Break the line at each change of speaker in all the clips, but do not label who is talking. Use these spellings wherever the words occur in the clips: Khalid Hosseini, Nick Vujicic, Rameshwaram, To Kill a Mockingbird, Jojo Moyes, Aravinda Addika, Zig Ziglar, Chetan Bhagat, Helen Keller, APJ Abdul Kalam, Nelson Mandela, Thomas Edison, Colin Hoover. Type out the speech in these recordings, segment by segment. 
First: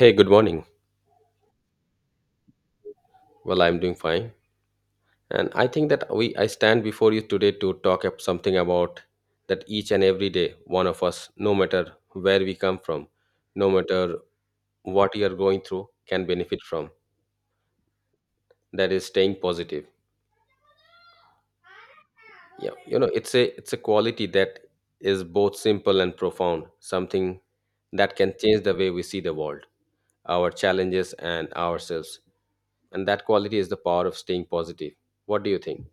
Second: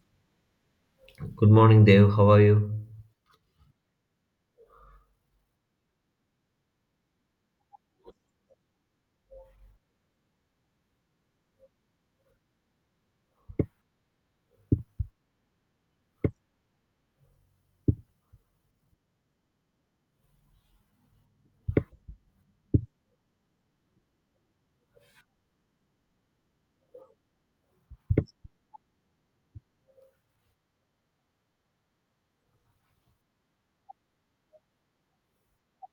Hey, good morning.
Good morning, Dev. How are you?
Well, I'm doing fine. And I think that we I stand before you today to talk up something about that each and every day one of us, no matter where we come from, no matter what you are going through, can benefit from. That is staying positive. It's a quality that is both simple and profound, something that can change the way we see the world, our challenges and ourselves. And that quality is the power of staying positive. What do you think?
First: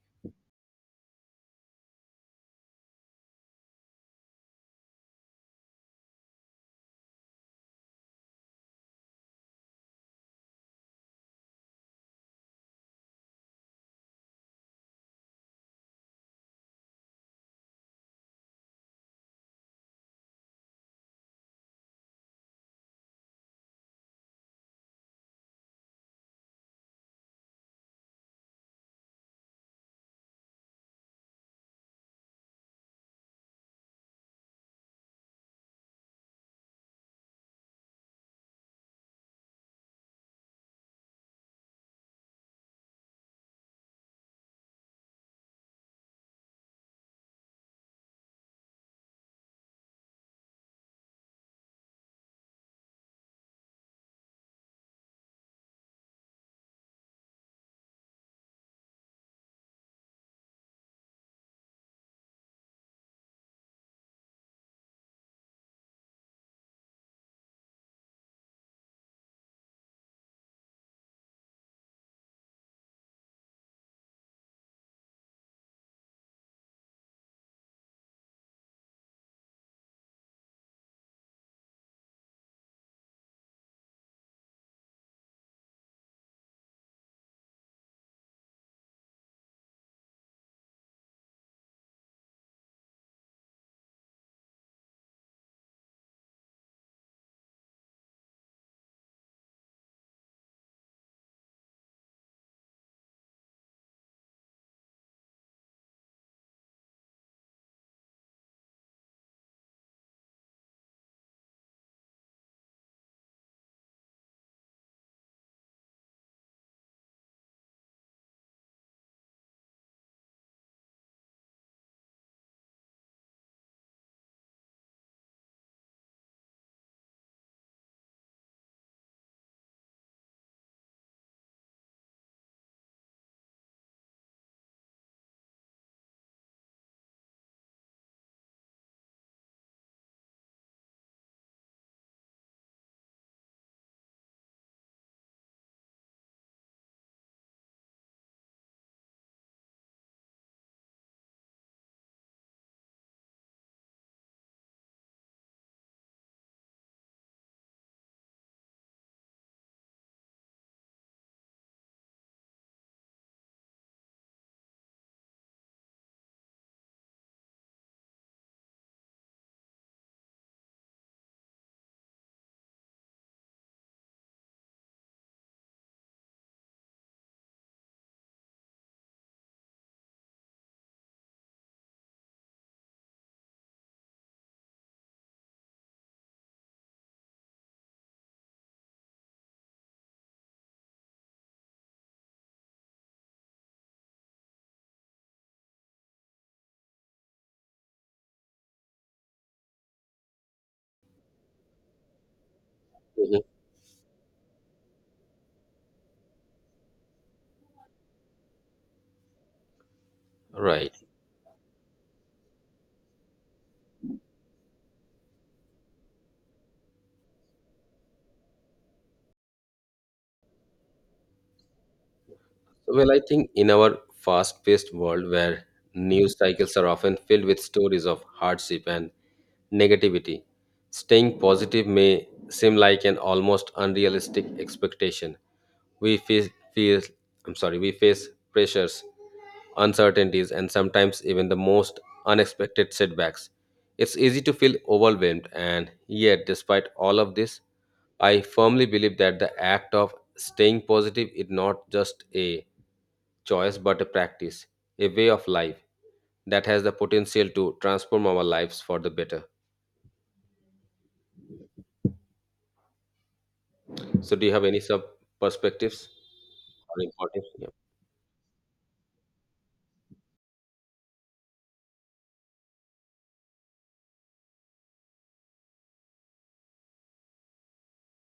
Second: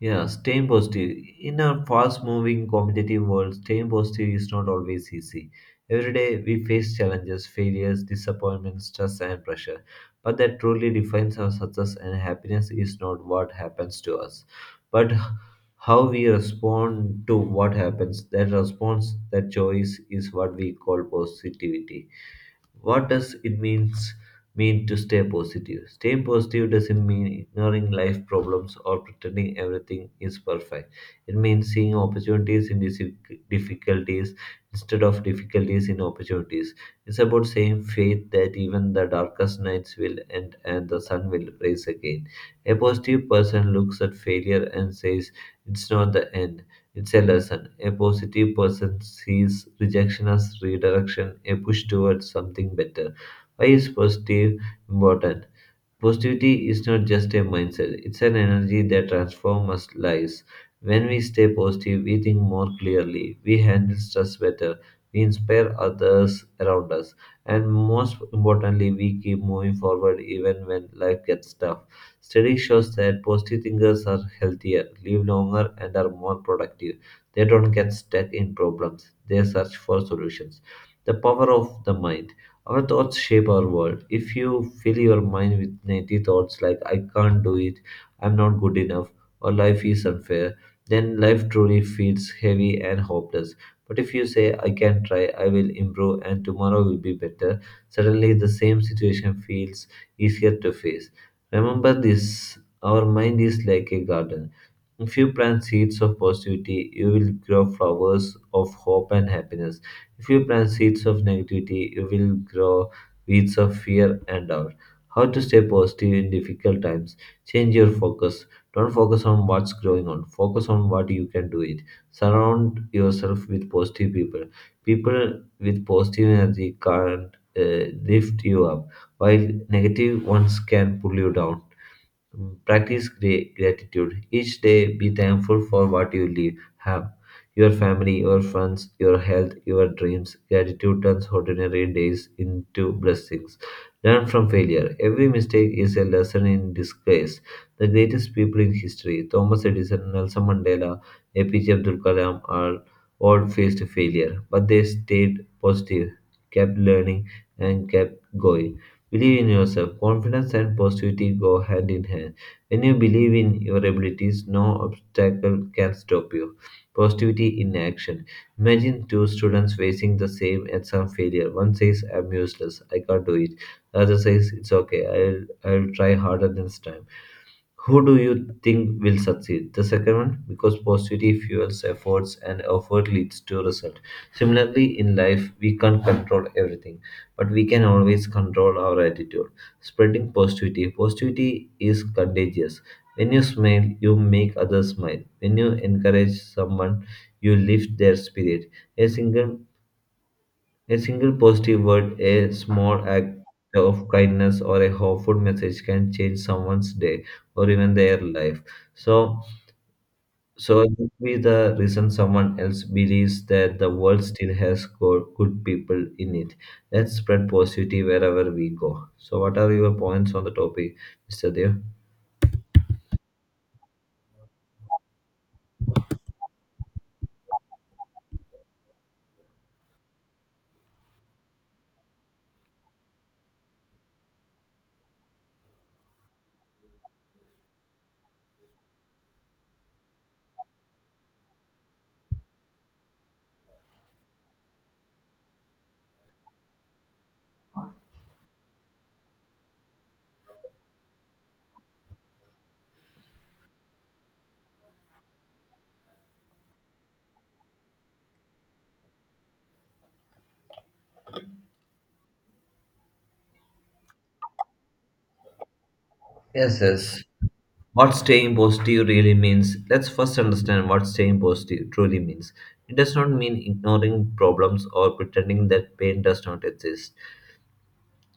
Yeah, staying positive. In a fast moving, competitive world, staying positive is not always easy. Every day we face challenges, failures, disappointments, stress, and pressure. But that truly defines our success and happiness is not what happens to us, but how we respond to what happens. That response, that choice is what we call positivity. What does it mean to stay positive? Staying positive doesn't mean ignoring life problems or pretending everything is perfect. It means seeing opportunities in difficulties instead of difficulties in opportunities. It's about saying faith that even the darkest nights will end and the sun will rise again. A positive person looks at failure and says, "It's not the end. It's a lesson." A positive person sees rejection as redirection, a push towards something better. Why is positive important? Positivity is not just a mindset, it's an energy that transforms our lives. When we stay positive, we think more clearly, we handle stress better, we inspire others around us, and most importantly, we keep moving forward even when life gets tough. Study shows that positive thinkers are healthier, live longer, and are more productive. They don't get stuck in problems, they search for solutions. The power of the mind. Our thoughts shape our world. If you fill your mind with negative thoughts like "I can't do it, I'm not good enough," or "life is unfair," then life truly feels heavy and hopeless. But if you say, "I can try, I will improve, and tomorrow will be better," suddenly the same situation feels easier to face. Remember this: our mind is like a garden. If you plant seeds of positivity, you will grow flowers of hope and happiness. If you plant seeds of negativity, you will grow weeds of fear and doubt. How to stay positive in difficult times? Change your focus. Don't focus on what's going on. Focus on what you can do it. Surround yourself with positive people. People with positive energy can lift you up, while negative ones can pull you down. Practice gratitude. Each day, be thankful for what you live, have your family, your friends, your health, your dreams. Gratitude turns ordinary days into blessings. Learn from failure. Every mistake is a lesson in disguise. The greatest people in history, Thomas Edison, Nelson Mandela, APJ Abdul Kalam, are all faced failure, but they stayed positive, kept learning, and kept going. Believe in yourself. Confidence and positivity go hand in hand. When you believe in your abilities, no obstacle can stop you. Positivity in action. Imagine two students facing the same exam failure. One says, "I'm useless, I can't do it." The other says, "It's okay, I'll try harder next time." Who do you think will succeed? The second one, because positivity fuels efforts and effort leads to result. Similarly, in life, we can't control everything, but we can always control our attitude. Spreading positivity. Positivity is contagious. When you smile, you make others smile. When you encourage someone, you lift their spirit. A single a single positive word, a small act
Mhm.
of kindness, or a hopeful message can change someone's day or even their life. So, so it
Right.
could be the reason someone else believes that the world still has good people in it. Let's spread positivity wherever we go. So, what are your points on the topic, Mr. Dev?
Well, I think in our fast paced world where news cycles are often filled with stories of hardship and negativity, staying positive may seem like an almost unrealistic expectation. We face, feel, I'm sorry, we face pressures, uncertainties, and sometimes even the most unexpected setbacks. It's easy to feel overwhelmed, and yet, despite all of this, I firmly believe that the act of staying positive is not just a choice but a practice, a way of life that has the potential to transform our lives for the better. So, do you have any sub perspectives
Yes,
or
yes.
importance?
What staying positive really means: let's first understand what staying positive truly means. It does not mean ignoring problems or pretending that pain does not exist.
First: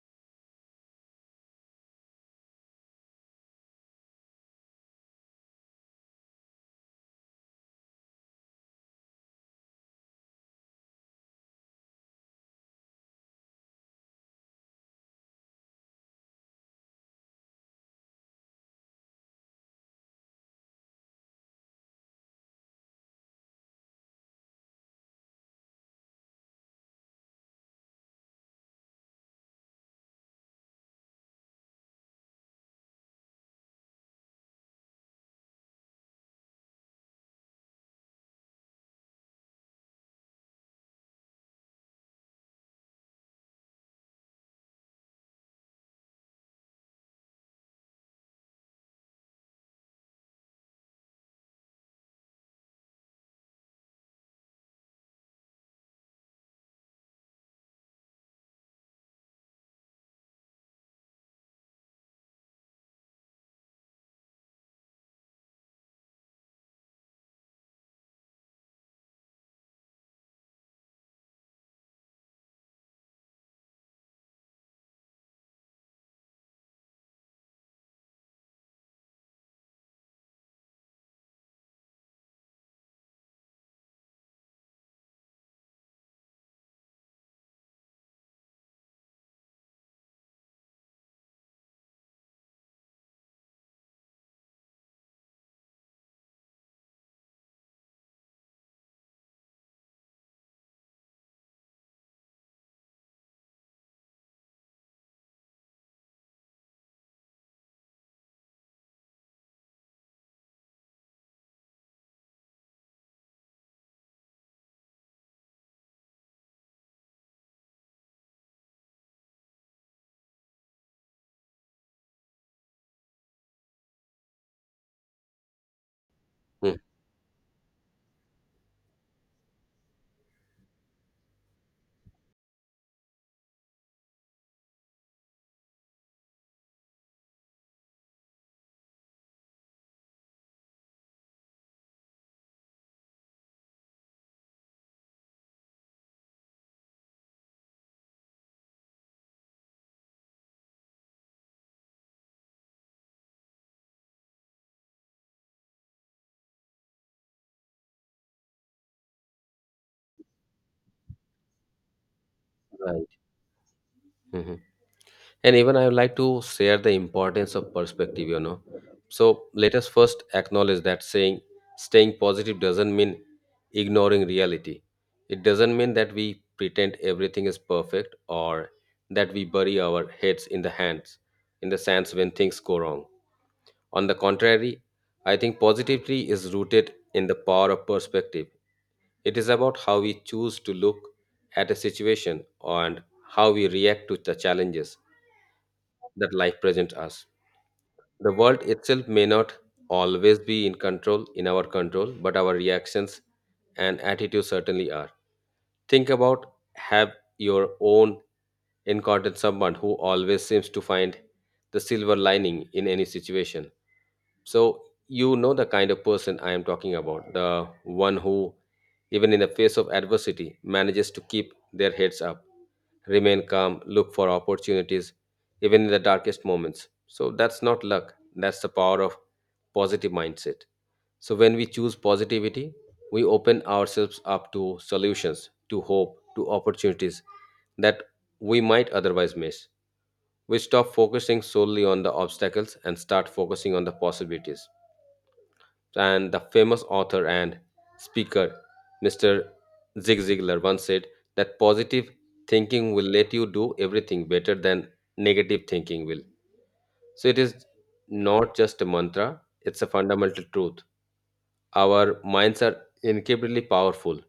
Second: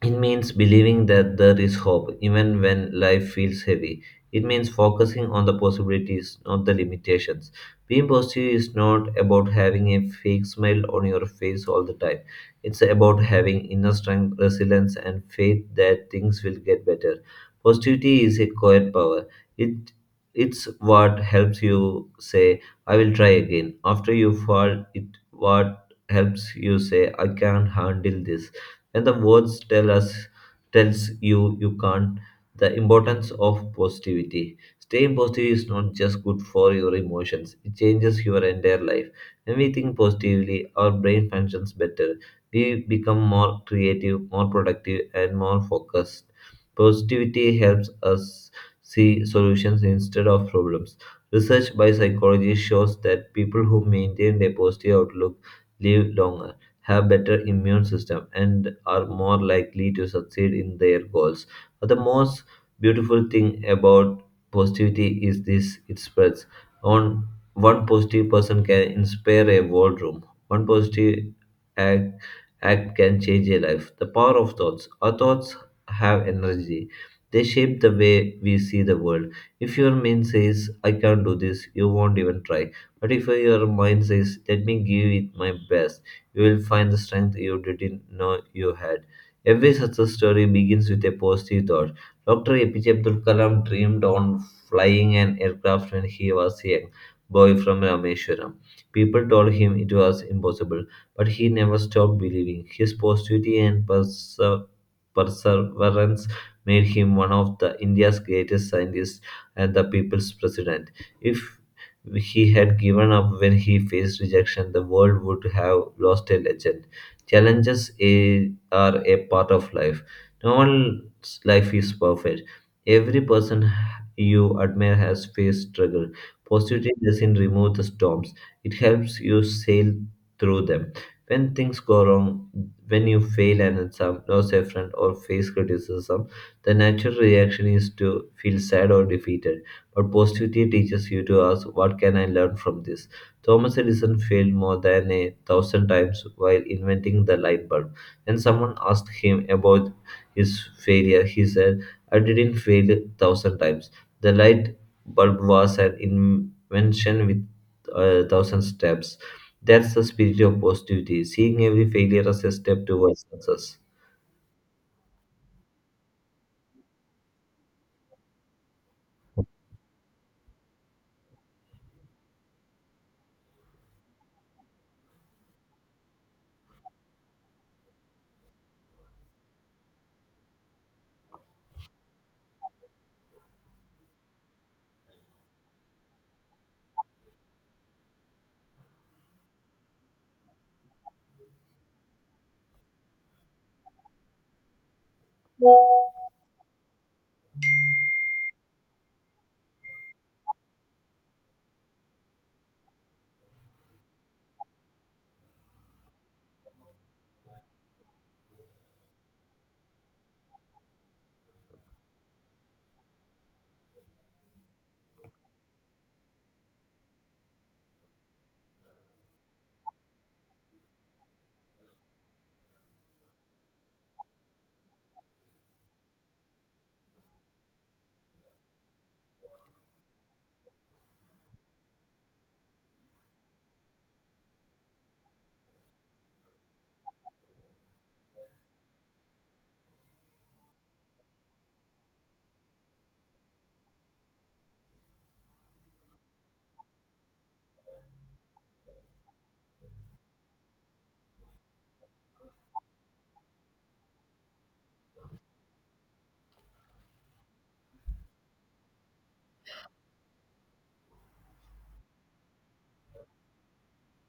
It means believing that there is hope, even when life feels heavy. It means focusing on the possibilities, not the limitations. Being positive is not about having a fake smile on your face all the time. It's about having inner strength, resilience, and faith that things will get better. Positivity is a quiet power. It it's what helps you say, "I will try again." After you fall, it what helps you say, "I can handle this" when the words tells you you can't. The importance of positivity. Staying positive is not just good for your emotions, it changes your entire life. When we think positively, our brain functions better. We become more creative, more productive, and more focused. Positivity helps us see solutions instead of problems. Research by psychology shows that people who maintain a positive outlook live longer, have better immune system, and are more likely to succeed in their goals. But the most beautiful thing about positivity is this: it spreads. On One positive person can inspire a whole room. One positive act, act can change a life. The power of thoughts. Our thoughts have energy. They shape the way we see the world. If your mind says, "I can't do this," you won't even try. But if your mind says, "let me give it my best," you will find the strength you didn't know you had. Every success story begins with a positive thought. Dr. APJ Abdul Kalam dreamed on flying an aircraft when he was a young boy from Rameshwaram. People told him it was impossible, but he never stopped believing. His positivity and perseverance made him one of the India's greatest scientists and the people's president. If he had given up when he faced rejection, the world would have lost a legend. Challenges are a part of life. No one's life is perfect. Every person you admire has faced struggle.
Yeah.
Positivity doesn't remove the storms, it helps you sail through them. When things go wrong, when you fail an exam, lose a friend, or face criticism, the natural reaction is to feel sad or defeated, but positivity teaches you to ask, "What can I learn from this?" Thomas Edison failed more than a thousand times while inventing the light bulb. When someone asked him about his failure, he said, "I didn't fail a thousand times. The light bulb was an invention with a thousand steps." That's the spirit of positivity, seeing every failure as a step
Right.
towards success.
Mhm. And even I would like to share the importance of perspective. So, let us first acknowledge that saying staying positive doesn't mean ignoring reality. It doesn't mean that we pretend everything is perfect or that we bury our heads in the hands in the sands when things go wrong. On the contrary, I think positivity is rooted in the power of perspective. It is about how we choose to look at a situation and how we react to the challenges that life presents us. The world itself may not always be in our control, but our reactions and attitudes certainly are. Think about have your own encountered someone who always seems to find the silver lining in any situation. So you know the kind of person I am talking about, the one who, even in the face of adversity, manages to keep their heads up, remain calm, look for opportunities, even in the darkest moments. So that's not luck, that's the power of positive mindset. So when we choose positivity, we open ourselves up to solutions, to hope, to opportunities that we might otherwise miss. We stop focusing solely on the obstacles and start focusing on the possibilities. And the famous author and speaker, Mr. Zig Ziglar, once said that positive thinking will let you do everything better than negative thinking will. So it is not just a mantra, it's a fundamental truth. Our minds are incredibly powerful,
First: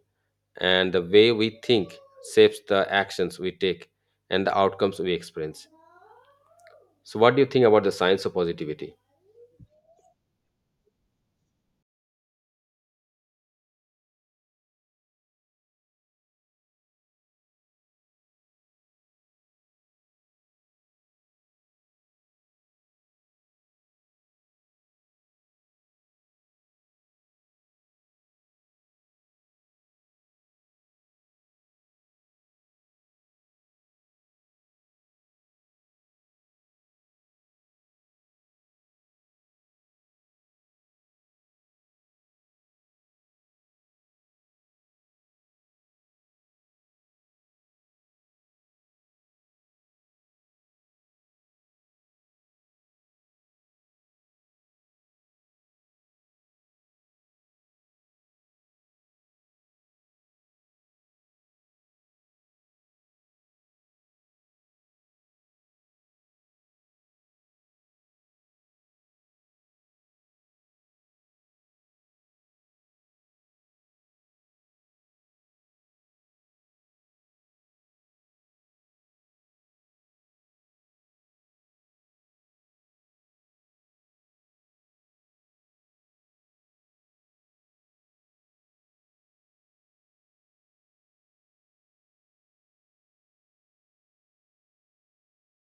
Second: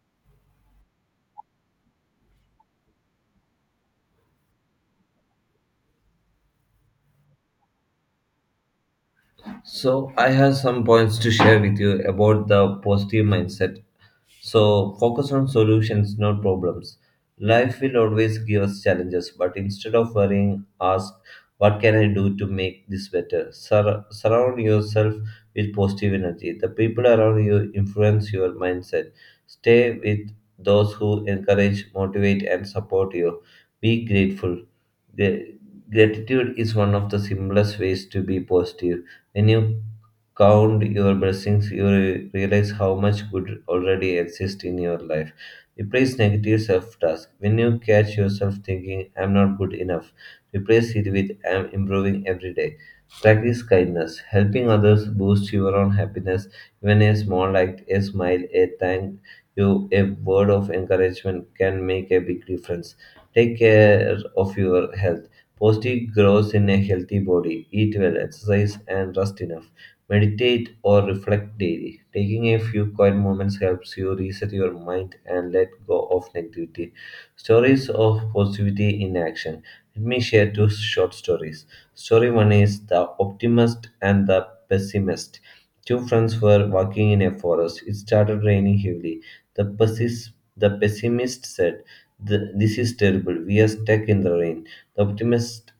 and the way we think shapes the actions we take and the outcomes we experience. So, what do you think about the science of positivity?
So, I have some points to share with you about the positive mindset. So focus on solutions, not problems. Life will always give us challenges, but instead of worrying, ask, "what can I do to make this better?" Surround yourself with positive energy. The people around you influence your mindset. Stay with those who encourage, motivate, and support you. Be grateful. Gra- Gratitude is one of the simplest ways to be positive. When you count your blessings, you realize how much good already exists in your life. Replace negative self task. When you catch yourself thinking, "I'm not good enough," replace it with "I'm improving every day." Practice kindness. Helping others boosts your own happiness. Even a small act, a smile, a thank you, a word of encouragement can make a big difference. Take care of your health. Positive grows in a healthy body. Eat well, exercise, and rest enough. Meditate, or reflect daily. Taking a few quiet moments helps you reset your mind and let go of negativity. Stories of positivity in action. Let me share two short stories. Story one is The Optimist and the Pessimist. Two friends were walking in a forest. It started raining heavily. The, pessis- the pessimist said, This is terrible. We are stuck in the rain." The optimist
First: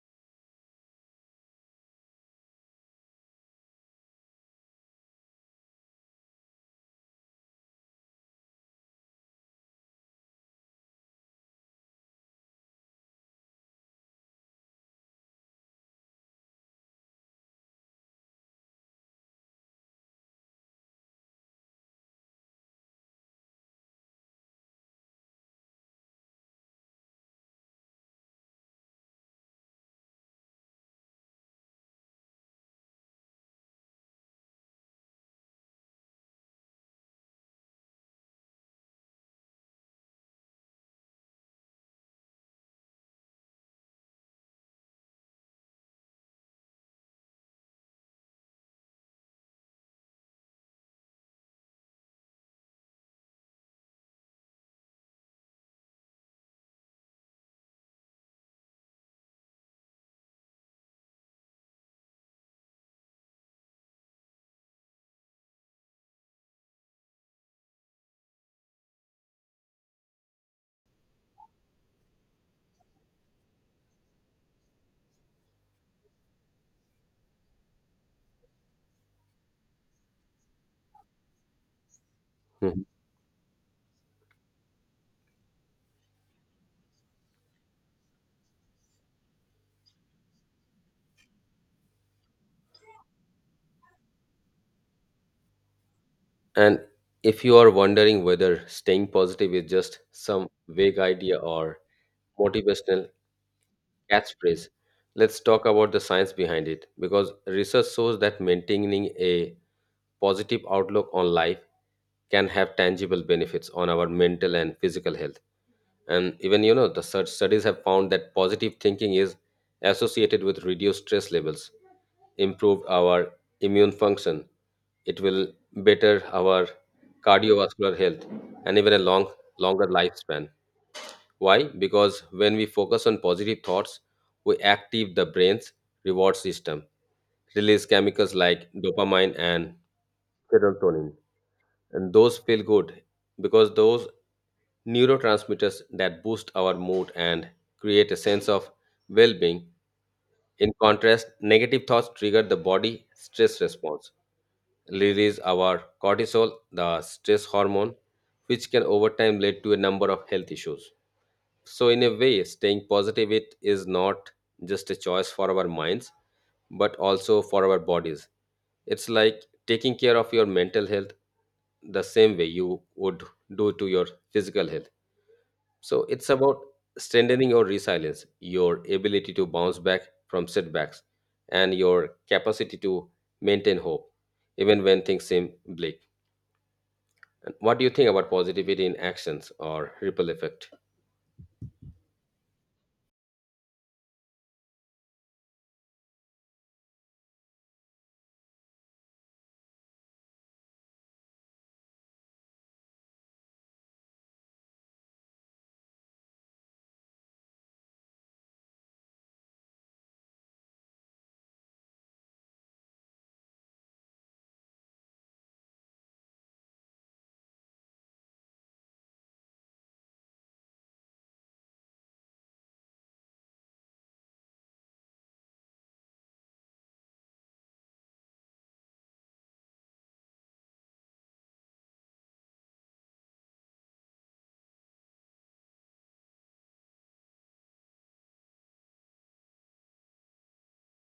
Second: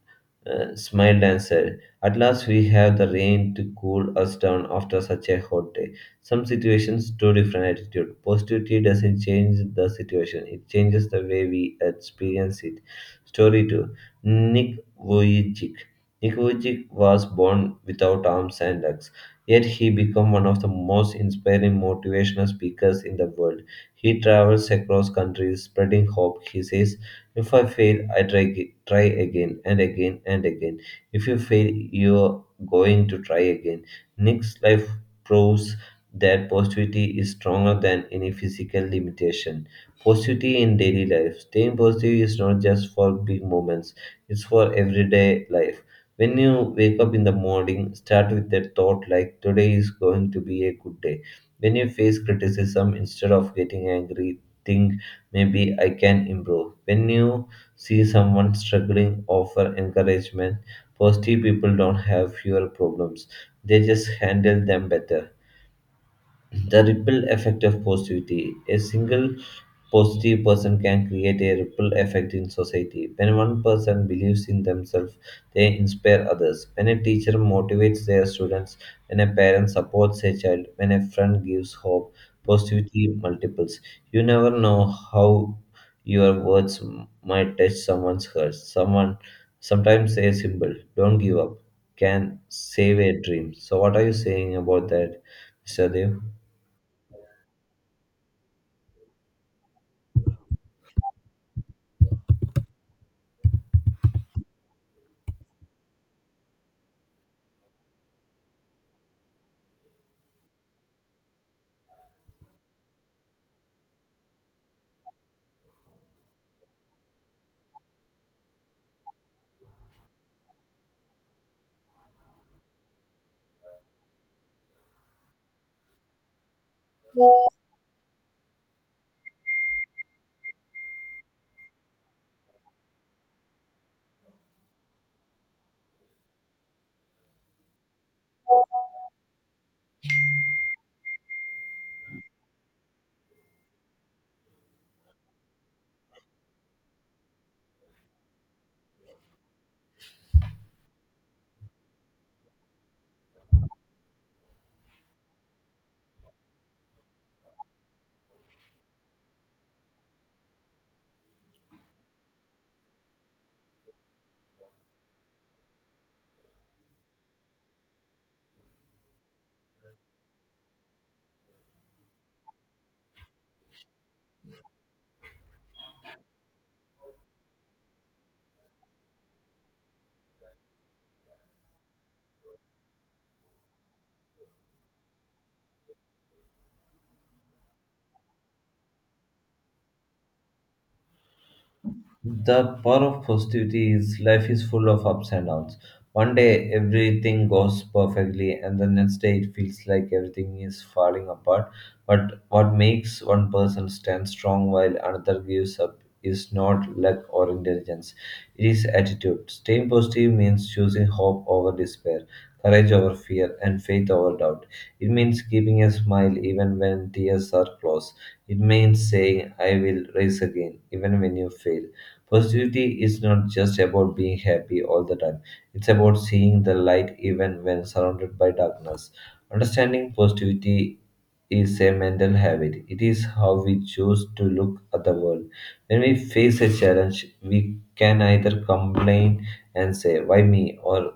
smiled and said, "at last, we have the rain to cool us down after such a hot day." Some situations to different attitude. Positivity doesn't change the situation; it changes the way we experience it. Story two: Nick Vujicic. Nick Vujicic was born without arms and legs, yet he became one of the most inspiring motivational speakers in the world. He travels across countries spreading hope. He says, "If I fail, I try again and again and again. If you fail, you're going to try again." Nick's life proves that positivity is stronger than any physical limitation. Positivity in daily life. Staying positive is not just for big moments, it's for everyday life. When you wake up in the morning, start with the thought like "today is going to be a good day." When you face criticism, instead of getting angry, think "maybe I can improve." When you see someone struggling, offer encouragement. Positive people don't have fewer problems, they just handle them better. The ripple effect of positivity. A single positive person can create a ripple effect in society. When one person believes in themselves, they inspire others. When a teacher motivates their students, when a parent supports a child, when a friend gives hope,
Hmm.
positivity multiples. You never know how your words might touch someone's heart. Someone Sometimes a simple "Don't give up" can save a dream. So, what are you saying about that, Mr. Dev?
And if you are wondering whether staying positive is just some vague idea or motivational catchphrase, let's talk about the science behind it because research shows that maintaining a positive outlook on life can have tangible benefits on our mental and physical health, and even you know the such studies have found that positive thinking is associated with reduced stress levels, improved our immune function. It will better our cardiovascular health and even a longer lifespan. Why? Because when we focus on positive thoughts, we active the brain's reward system, release chemicals like dopamine and serotonin, and those feel good because those neurotransmitters that boost our mood and create a sense of well-being. In contrast, negative thoughts trigger the body stress response, release our cortisol, the stress hormone, which can over time lead to a number of health issues. So, in a way, staying positive, it is not just a choice for our minds, but also for our bodies. It's like taking care of your mental health the same way you would do to your physical health. So, it's about strengthening your resilience, your ability to bounce back from setbacks, and your capacity to maintain hope, even when things seem bleak. And what do you think about positivity in actions or ripple effect?
The power of positivity is life is full of ups and downs. One day everything goes perfectly, and the next day it feels like everything is falling apart. But what makes one person stand strong while another gives up is not luck or intelligence, it is attitude. Staying positive means choosing hope over despair, courage over fear, and faith over doubt. It means keeping a smile even when tears are close. It means saying, I will rise again, even when you fail. Positivity is not just about being happy all the time, it's about seeing the light even when surrounded by darkness. Understanding positivity is a mental habit, it is how we choose to look at the world. When we face a challenge, we can either complain and say, why me? Or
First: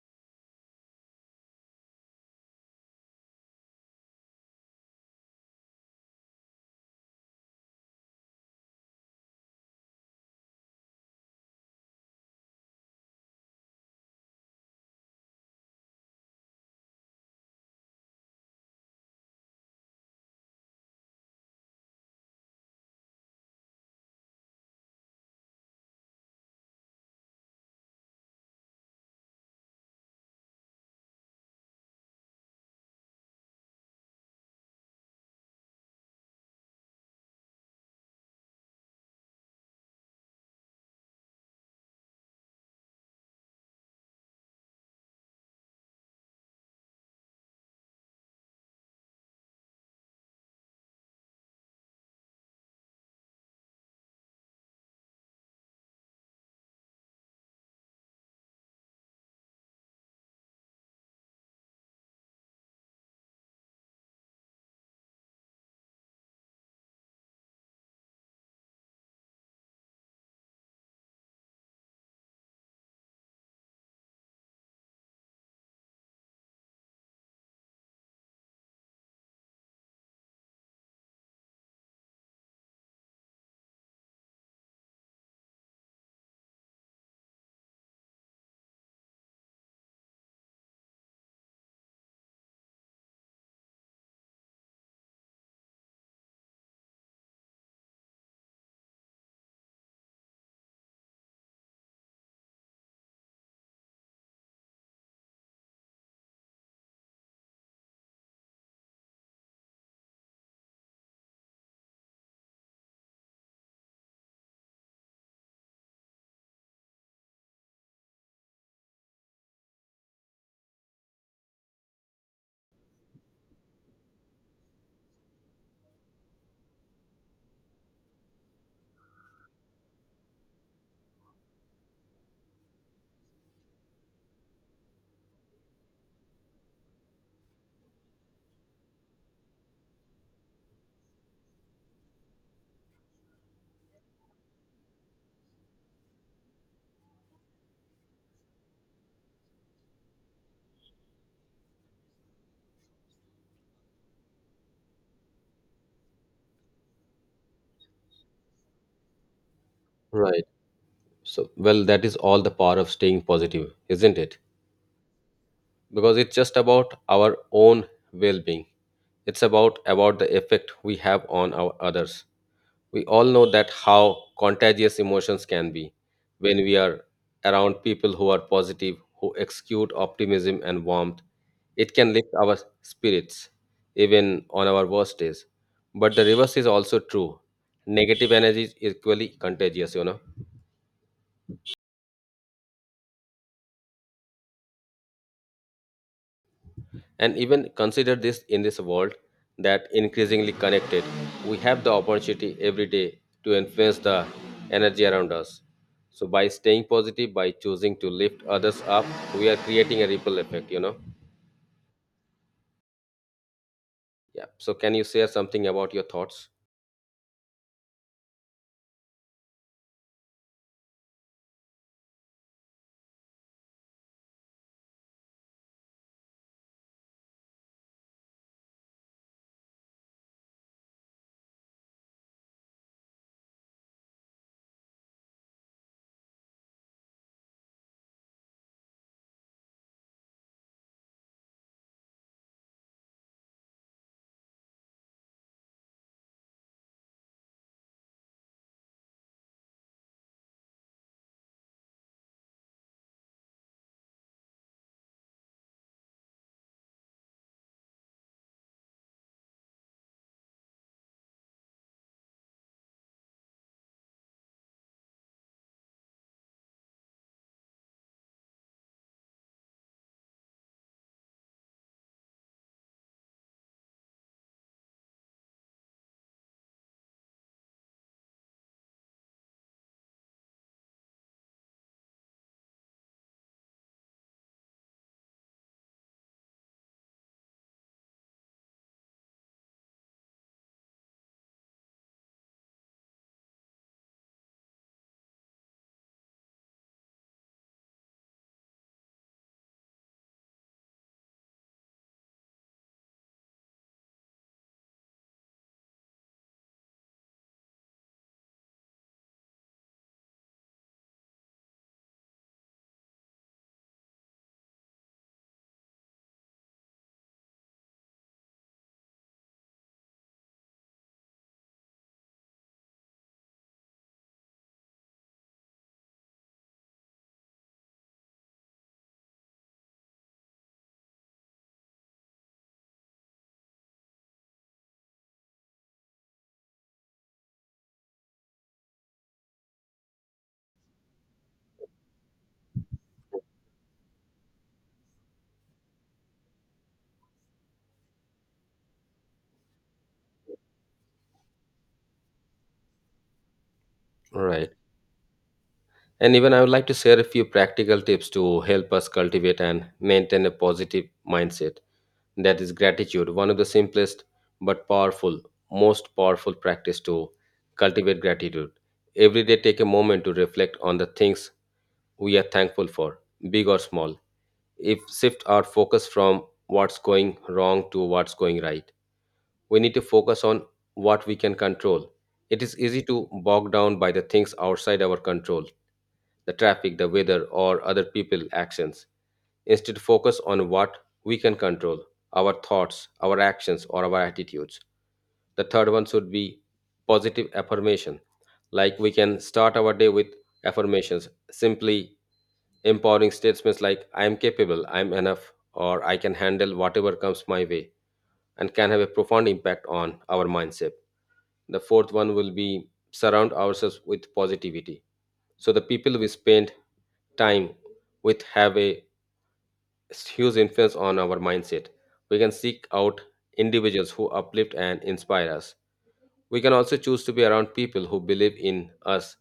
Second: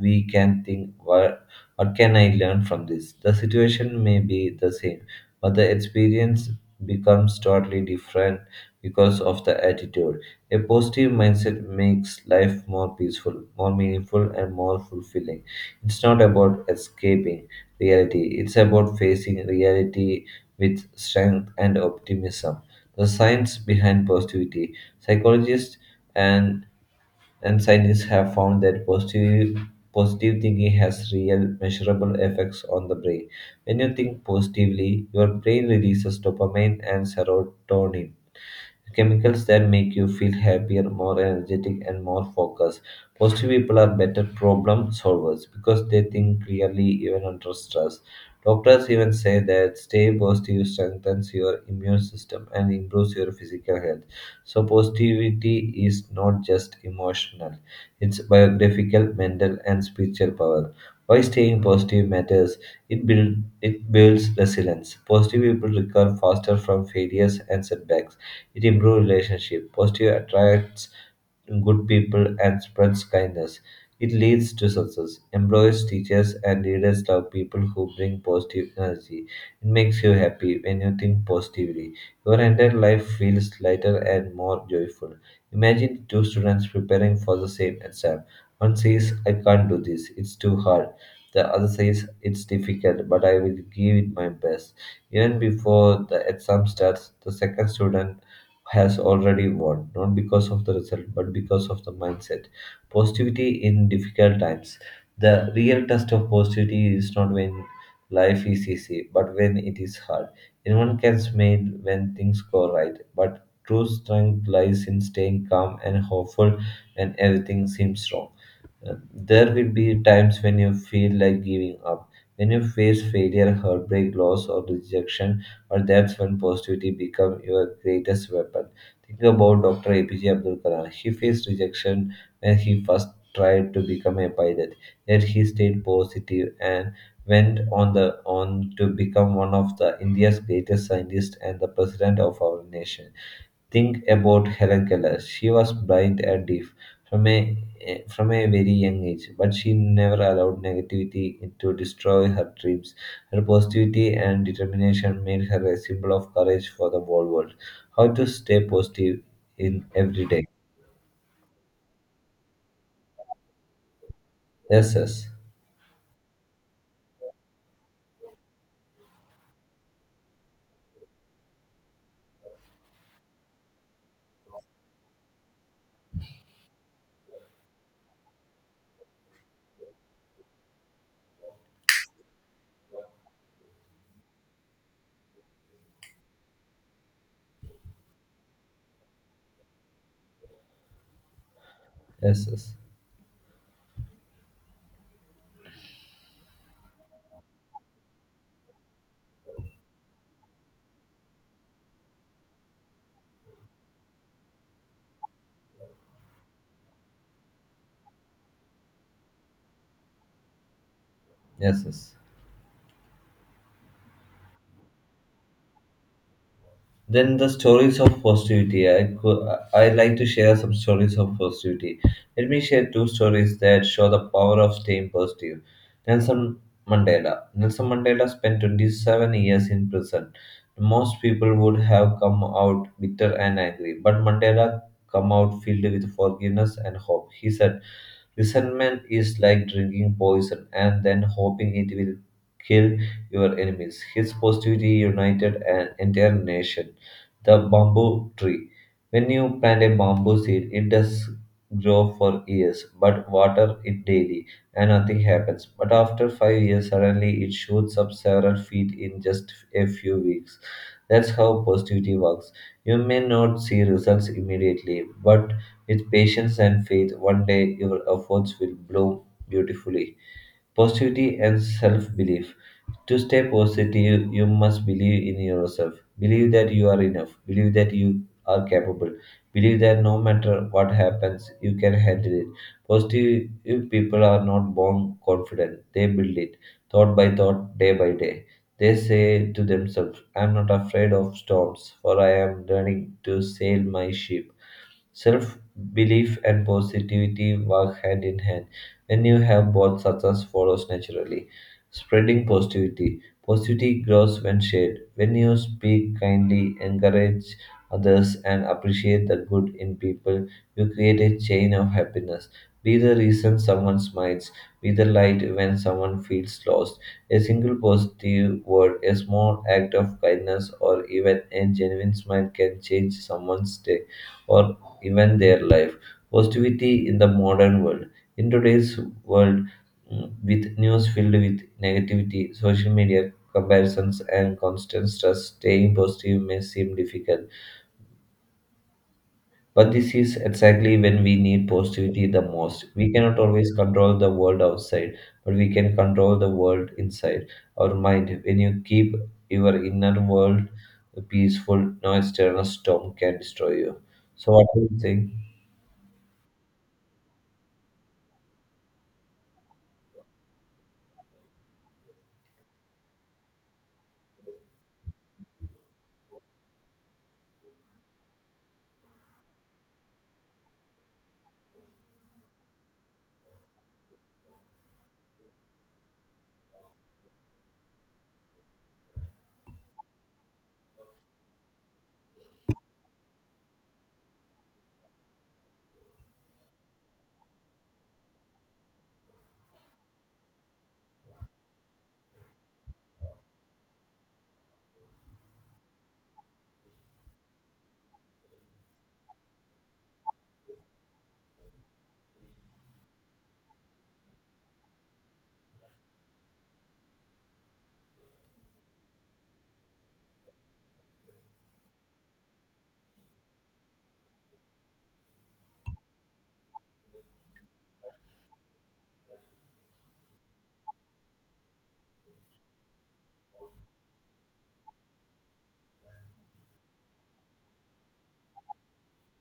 we can think, what can I learn from this? The situation may be the same, but the experience becomes totally different because of the attitude. A positive mindset makes life more peaceful, more meaningful, and more fulfilling. It's not about escaping reality, it's about facing reality with strength and optimism. The science behind positivity psychologists and, and scientists have found that positive thinking has real measurable effects on the brain. When you think positively, your brain releases dopamine and serotonin chemicals that make you feel happier, more energetic, and more focused. Positive people are better problem solvers because they think clearly even under stress. Doctors even say that stay positive strengthens your immune system and improves your physical health. So, positivity is not just emotional, it's biographical, mental, and spiritual power. Why staying positive matters? It, build, it builds resilience. Positive people recover faster from failures and setbacks. It improves relationship, positive attracts good people and spreads kindness. It leads to success. Employers, teachers, and leaders love people who bring positive energy. It makes you happy when you think positively. Your entire life feels lighter and more joyful. Imagine two students preparing for the same exam. One says, I can't do this, it's too hard. The other says, it's difficult, but I will give it my best. Even before the exam starts, the second student has already won, not because of the result, but because of the mindset. Positivity in difficult times. The real test of positivity is not when life is easy, but when it is hard. Anyone can smile when things go right, but true strength lies in staying calm and hopeful when everything seems wrong. There will be times when you feel like giving up, when you face failure, heartbreak, loss, or rejection, but that's when positivity becomes your greatest weapon. Think about Dr. APJ Abdul Kalam. He faced rejection when he first tried to become a pilot, yet he stayed positive and went on to become one of the India's greatest scientists and the president of our nation. Think about Helen Keller. She was blind and deaf from a very young age, but she never allowed negativity to destroy her dreams. Her positivity and determination made her a symbol of courage for the whole world. How to stay positive in every day.
Right. So, well, that is all the power of staying positive, isn't it?
Yes, yes,
Because it's just about our own well-being. It's about the effect we have on our others. We all know that how contagious emotions can be when we are around people who are positive, who exude optimism and warmth. It can lift our spirits even on our worst days. But the reverse is also true. Negative energy is equally contagious, you know.
yes, yes,
And even consider this, in this world that increasingly connected, we have the opportunity every day to influence the energy around us. So by staying positive, by choosing to lift others up, we are creating a ripple effect, you know.
yes, yes.
Yeah. So can you share something about your thoughts?
Then the stories of positivity. I like to share some stories of positivity. Let me share two stories that show the power of staying positive. Nelson Mandela. Nelson Mandela spent 27 years in prison. Most people would have come out bitter and angry, but Mandela come out filled with forgiveness and hope. He said, resentment is like drinking poison and then hoping it will kill your enemies. His positivity united an entire nation. The bamboo tree. When you plant a bamboo seed, it does grow for years, but water it daily and nothing happens. But after 5 years, suddenly it shoots up several feet in just a few weeks. That's how positivity works. You may not see results immediately, but with patience and faith, one day your efforts will bloom beautifully. Positivity and self belief. To stay positive, you must believe in yourself. Believe that you are enough. Believe that you are capable. Believe that no matter what happens, you can handle it. Positive people are not born confident, they build it thought by thought, day by day. They say to themselves, I am not afraid of storms, for I am learning to sail my ship. Self belief and positivity work hand in hand. When you have both, success follows naturally. Spreading positivity. Positivity grows when shared. When you speak kindly, encourage others, and appreciate the good in people, you create a chain of happiness. Be the reason someone smiles. Be the light when someone feels lost. A single positive word, a small act of kindness, or even a genuine smile can change someone's day or even their life. Positivity in the modern world. In today's world, with news filled with negativity, social media comparisons, and constant stress, staying positive may seem difficult. But this is exactly when we need positivity the most. We cannot always control the world outside, but we can control the world inside our mind. When you keep your inner world peaceful, no external storm can destroy you. So, what
Right.
do you think?
And even I would like to share a few practical tips to help us cultivate and maintain a positive mindset. That is gratitude, one of the but powerful, most powerful practice to cultivate gratitude. Every day, take a moment to reflect on the things we are thankful for, big or small. If shift our focus from what's going wrong to what's going right, we need to focus on what we can control. It is easy to bog down by the things outside our control, the traffic, the weather, or other people's actions. Instead, focus on what we can control, our thoughts, our actions, or our attitudes. The third one should be positive affirmation. Like we can start our day with affirmations. Simply empowering statements like, I am capable, I am enough, or I can handle whatever comes my way, and can have a profound impact on our mindset. The fourth one will be surround ourselves with positivity. So the people we spend time with have a it's huge influence on our mindset. We can seek out individuals who uplift and inspire us. We can also choose to be around people who believe in us,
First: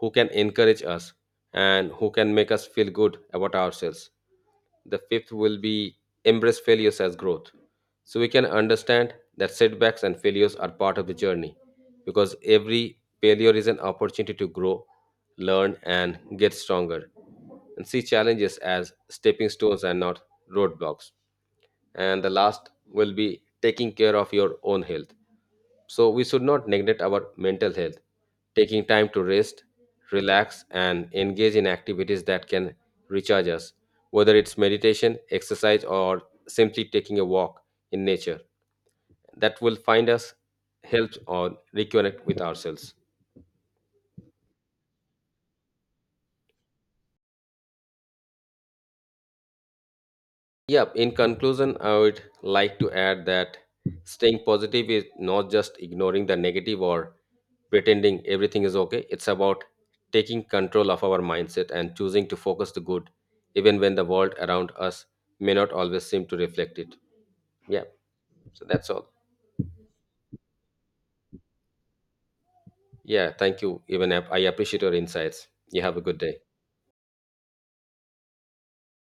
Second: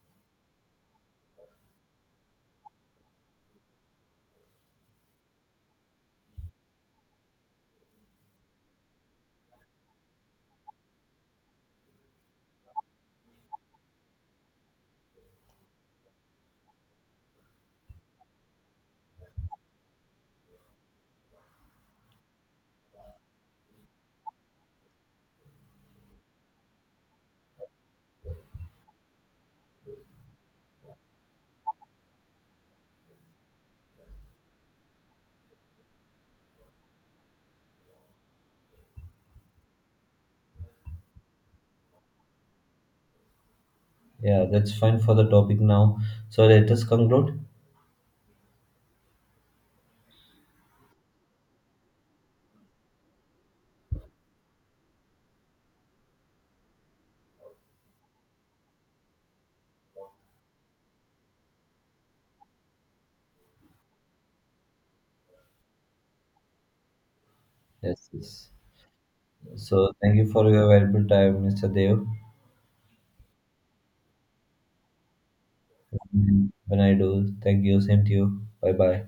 who can encourage us, and who can make us feel good about ourselves. The fifth will be embrace failures as growth. So we can understand that setbacks and failures are part of the journey because every failure is an opportunity to grow, learn, and get stronger and see challenges as stepping stones and not roadblocks. And the last will be taking care of your own health. So we should not neglect our mental health. Taking time to rest, relax, and engage in activities that can recharge us, whether it's meditation, exercise, or simply taking a walk in nature, that will find us help or reconnect with ourselves.
Yeah, that's fine for the topic now. So let us conclude.
Yeah, in conclusion, I would like to add that staying positive is not just ignoring the negative or pretending everything is okay. It's about taking control of our mindset and choosing to focus the good, even when the world around us may not always seem to reflect it. Yeah,
Yes, yes.
so that's all.
So thank you for your valuable time, Mr. Dev.
Yeah, thank you. Even I appreciate your insights. You have a good day.
When I do, thank you. Same to you. Bye bye.